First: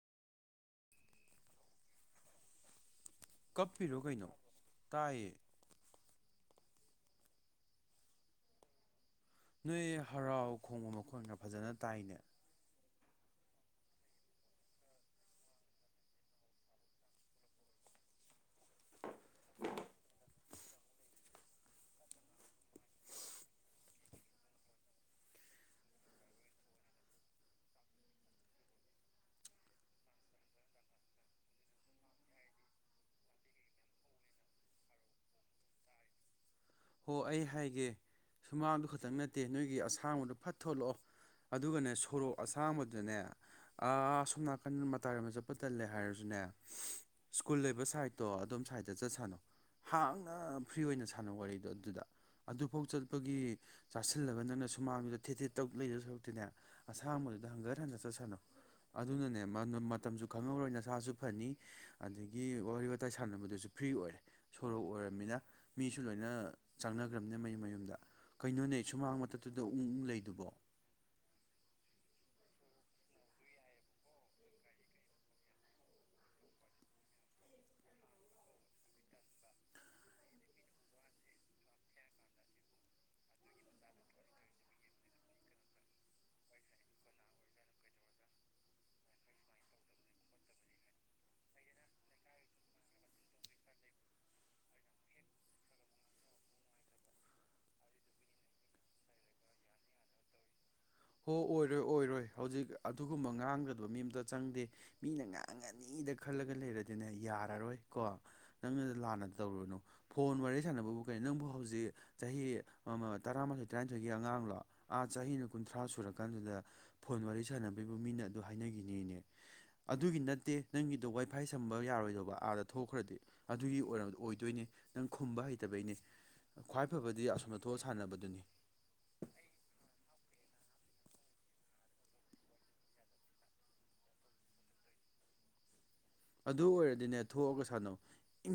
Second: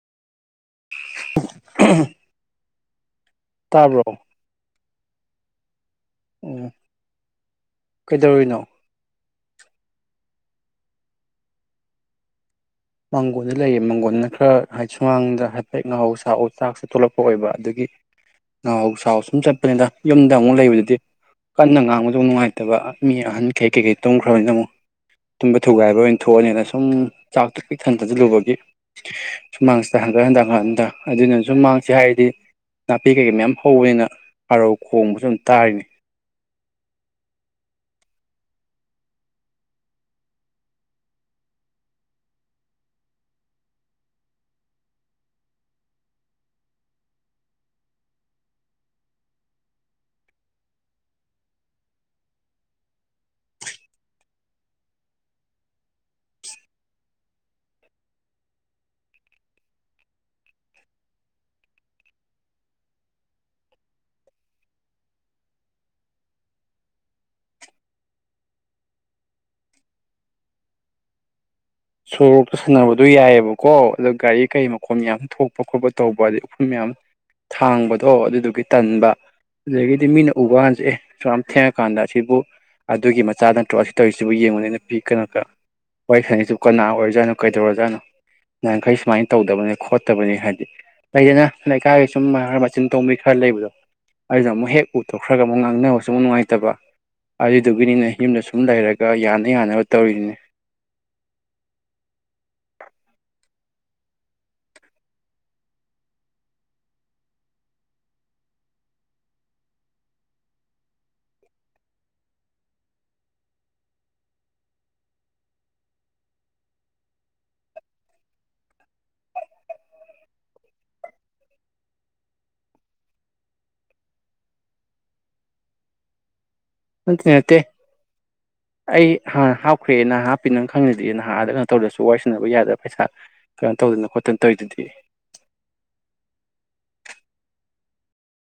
[inaudible] ꯀꯞꯄꯤꯔꯣ ꯇꯥꯕ꯭ꯔꯣ ꯀꯩꯅꯣ ꯇꯥꯏꯌꯦ ꯑꯣ ꯀꯩꯗꯧꯔꯤꯅꯣ ꯅꯣꯏ ꯍꯔꯥꯎ ꯈꯣꯡꯕ ꯃꯈꯣꯟꯒ ꯐꯖꯅ ꯇꯥꯏꯅꯦ ꯃꯥꯡꯒꯣꯜꯗ ꯂꯩꯌꯦ ꯃꯥꯡꯒꯣꯟꯅ ꯈꯔ ꯍꯥꯏ ꯁꯨꯃꯥꯡꯗ ꯍꯥꯏꯐꯦꯠ ꯉꯥꯍꯧ ꯁ ꯆꯥꯛꯁꯦ ꯊꯣꯛꯂꯛꯄ ꯑꯣꯏꯕ ꯑꯗꯨꯗꯒꯤ ꯉꯍꯧ ꯁ ꯁꯨꯝ ꯆꯠꯄꯅꯤꯅ ꯌꯨꯝꯗ ꯑꯃꯨꯛ ꯂꯩꯕꯗꯨꯗꯤ ꯀꯟꯅ ꯉꯥꯡꯕꯗ ꯅꯨꯡꯉꯥꯏꯇꯕ ꯃꯤ ꯑꯍꯟ ꯀꯩ ꯀꯩꯀꯩ ꯇꯨꯝꯈ꯭ꯔꯕꯅꯤꯅ ꯑꯃꯨꯛ ꯇꯨꯝꯕ ꯊꯨꯒꯥꯏꯕ ꯑꯣꯏꯅ ꯊꯣꯛꯑꯅꯤꯅ ꯁꯨꯝ ꯆꯥꯛ ꯄꯤꯛ ꯊꯟꯅ ꯆꯥꯁꯤꯜꯂꯨꯕꯒꯤ ꯁꯨꯃꯥꯡꯁꯤꯗ ꯍꯟꯀꯠ ꯍꯟꯊꯛ ꯍꯟꯒꯠ ꯍꯟꯗ ꯑꯗꯨꯗꯨꯅ ꯁꯨꯝꯃꯥꯡꯁꯤ ꯍꯥꯏꯔꯗꯤ ꯅꯥꯄꯤ ꯀꯩꯀꯩ ꯃꯌꯥꯝ ꯍꯧꯋꯦꯅ ꯍꯥꯔꯧ ꯈꯣꯡꯕꯁꯨ ꯑꯗꯨꯝ ꯇꯥꯔꯤꯅꯤ ꯍꯣ ꯑꯩ ꯍꯥꯏꯒꯦ ꯁꯨꯃꯥꯡꯗꯨ ꯈꯛꯇꯪ ꯅꯠꯇꯦ ꯅꯣꯏꯒꯤ ꯑꯁꯥꯡꯕꯗꯣ ꯐꯠ ꯊꯣꯛꯂꯛꯑꯣ ꯑꯗꯨꯒꯅꯦ ꯁꯣꯔꯣꯛ ꯑꯁꯥꯡꯕꯗꯨꯅꯦ ꯑꯁꯣꯝ ꯅꯥꯀꯟ ꯃꯇꯥꯏꯔ‌ꯣꯝ ꯆꯠꯄ ꯇꯜꯂꯦ ꯍꯥꯏꯔꯁꯨꯅꯦ ꯁ꯭ꯀꯨꯜ ꯂꯩꯕ ꯁꯥꯏꯠꯇꯣ ꯑꯗꯣꯝ ꯁꯥꯏꯗ ꯆꯠ ꯁꯥꯥꯅꯣ ꯍꯥꯡꯅ ꯐ꯭ꯔꯤ ꯑꯣꯏꯅ ꯁꯥꯟꯅꯧ ꯋꯥꯔꯤ ꯑꯗꯨ ꯑꯗꯨꯗ ꯑꯗꯨꯐꯥꯎ ꯆꯠꯄꯒꯤ ꯆꯥꯁꯤꯜꯂꯒ ꯅꯪꯅ ꯁꯨꯃꯥꯡꯗꯨꯗ ꯊꯦꯠ ꯊꯦꯠ ꯇꯧ ꯂꯩꯗꯧ ꯁꯔꯨꯛꯇꯤꯅꯦ ꯑꯁꯥꯡꯕꯗꯨꯗ ꯍꯪꯒꯠ ꯍꯟꯗꯥ ꯆꯠ ꯁꯥꯟꯅꯧ ꯑꯗꯨꯅꯅꯦ ꯃꯇꯝꯁꯨ ꯈꯪꯍꯧꯔꯣꯏ ꯅꯁꯥꯁꯨ ꯐꯅꯤ ꯑꯗꯒꯤ ꯋꯥꯔꯤ ꯋꯥꯇꯥꯏ ꯁꯥꯟꯅꯕꯗꯨꯁꯨ ꯐ꯭ꯔꯤ ꯑꯣꯏꯔꯦ ꯁꯣꯔꯣꯛ ꯑꯣꯏꯔꯕꯅꯤꯅ ꯃꯤꯁꯨ ꯂꯣꯏꯅ ꯆꯪꯅꯈ꯭ꯔꯕꯅꯦ ꯃꯌꯨꯝ ꯃꯌꯨꯝꯗ ꯀꯩꯅꯣꯅꯦ ꯁꯨꯃꯥꯡ ꯃꯊꯛꯇꯨꯗ ꯎꯛ ꯂꯩꯗꯨꯕꯣ ꯁꯣꯔꯣꯛꯇ ꯁꯥꯟꯅꯕꯗꯣ ꯌꯥꯏꯑꯦꯕꯀꯣ ꯑꯗꯣ ꯒꯥꯔꯤ ꯀꯔꯤ ꯃꯈꯣꯟ ꯌꯥꯝ ꯊꯣꯛꯄ ꯈꯣꯠꯄ ꯇꯧꯕ ꯑꯗꯩ ꯎꯐꯨꯝ ꯃꯌꯥꯝ ꯊꯥꯡꯕꯗꯣ ꯑꯗꯨꯗꯨꯒꯤ ꯇꯟꯕ ꯑꯗꯨꯗꯒꯤꯗꯤ ꯃꯤꯅ ꯎꯕ ꯀꯥꯟꯁꯨ ꯑꯦ ꯁꯨ ꯌꯥꯝ ꯊꯦꯡꯉꯀꯥꯟꯗ ꯑꯁꯤꯕꯨ ꯑꯗꯨꯒꯤ ꯃꯆꯥ ꯅꯠꯇ꯭ꯔꯣ ꯑꯁꯤ ꯇꯧꯔꯤꯁꯤꯕꯨ ꯌꯦꯡꯉꯨꯅꯤꯅ ꯄꯤ ꯀꯩꯅꯣ ꯀ ꯋꯥꯔꯤ ꯁꯥꯟꯅꯩꯁꯤ ꯀꯅꯥ ꯑꯣꯏꯔꯖꯥꯠꯅꯣ ꯀꯩꯗꯧꯔꯖꯥꯠꯅꯣ ꯅꯍꯟꯈꯩ ꯁꯨꯃꯥꯏꯅ ꯇꯧꯗꯕꯅꯤ ꯈꯣꯠꯇꯕꯅꯤ ꯍꯥꯏꯕꯗꯤ ꯂꯩꯗꯅ ꯂꯩꯀꯥꯏꯒꯤ ꯁꯨꯝ ꯃꯆꯤꯟ ꯇꯣꯡꯕꯤ ꯈꯔ ꯂꯩꯕꯗꯣ ꯑꯗꯨꯗ ꯑꯃꯨꯛ ꯍꯦꯛ ꯎꯊꯣꯛꯈ꯭ꯔꯒ ꯑꯃꯨꯛ ꯉꯥꯡꯅꯕꯁꯨ ꯑꯃꯨꯛ ꯅꯨꯡꯉꯥꯏꯇꯕ ꯑꯗꯨꯗꯨꯒꯤꯅꯤꯅꯦ ꯌꯨꯝꯗ ꯁꯨꯝ ꯂꯩꯔꯒ ꯌꯥꯅ ꯌꯥꯅꯕ ꯇꯧꯔꯤꯗꯨꯅꯦ ꯍꯣ ꯑꯣꯏꯔꯣꯏ ꯑꯣꯏꯔꯣꯏ ꯍꯧꯖꯤꯛ ꯑꯗꯨꯒꯨꯝꯕ ꯉꯥꯡꯒꯗꯨꯕ ꯃꯤ ꯑꯝꯇ ꯆꯪꯗꯦ ꯃꯤꯅ ꯉꯥꯡꯉꯅꯤꯗ ꯈꯜꯂꯒ ꯂꯩꯔꯗꯤꯅꯦ ꯌꯥꯔꯔꯣꯏ ꯀꯣ ꯅꯪꯅ ꯂꯥꯟꯅ ꯇꯧꯔꯨꯅꯨ ꯐꯣꯟ ꯋꯥꯔꯤ ꯁꯥꯟꯅꯕꯕꯨ ꯀꯩꯅꯣ ꯅꯪꯕꯨ ꯍꯧꯖꯤꯛ ꯆꯍꯤ ꯑꯃ ꯇꯔꯥꯃꯥꯊꯣꯏ ꯇꯔꯥꯅꯤꯊꯣꯏꯒꯤ ꯑꯉꯥꯡꯂꯣ ꯑꯥ ꯆꯍꯤꯅ ꯀꯨꯟꯊ꯭ꯔꯥ ꯁꯨ ꯁꯨꯔꯀꯥꯟꯗꯨꯗ ꯐꯣꯟ ꯋꯥꯔꯤ ꯁꯥꯟꯅꯕꯤꯕ ꯃꯤꯅ ꯑꯗꯨ ꯍꯥꯏꯅꯈꯤꯅꯤꯅꯦ ꯑꯗꯨꯒꯤ ꯅꯠꯇꯦ ꯅꯪꯒꯤꯗꯣ ꯋꯥꯏꯐꯥꯏ ꯁꯝꯕ ꯌꯥꯔꯣꯏꯗꯧꯕ ꯑꯥꯗ ꯊꯣꯛꯈ꯭ꯔꯗꯤ ꯑꯗꯨꯒꯤ ꯑꯣꯏꯔꯕ ꯑꯣꯏꯗꯣꯏꯅꯦ ꯅꯪ ꯈꯨꯝꯕ ꯍꯩꯇꯕꯩꯅꯦ ꯈ꯭ꯋꯥꯏ ꯅꯠꯇꯦ ꯐꯕꯗꯤ ꯑꯁꯣꯝꯗ ꯅꯠꯇꯦ ꯊꯣꯛꯑ ꯁꯥꯟꯅꯕꯗꯨꯅꯤ ꯑꯩ ꯍꯥꯞꯈ꯭ꯔꯦꯅ ꯍꯥꯞ ꯄꯤ ꯅꯪ ꯈꯪꯅꯗꯦ ꯅꯍꯥ ꯑꯗ ꯀꯩꯅꯣ ꯇꯧꯗ꯭ꯔꯁꯨ ꯋꯥꯏ ꯁꯟꯅꯅꯕ ꯌꯥꯗꯕ ꯄꯩꯁꯥ ꯀꯩꯅꯣ ꯇꯧꯗꯅ ꯈꯣꯠꯇꯅ ꯇꯧꯔꯤꯗꯨꯗꯤ ꯑꯗꯨ ꯑꯣꯏꯔꯗꯤꯅꯦ ꯊꯣꯛꯑꯒ ꯁꯥꯟꯅꯧ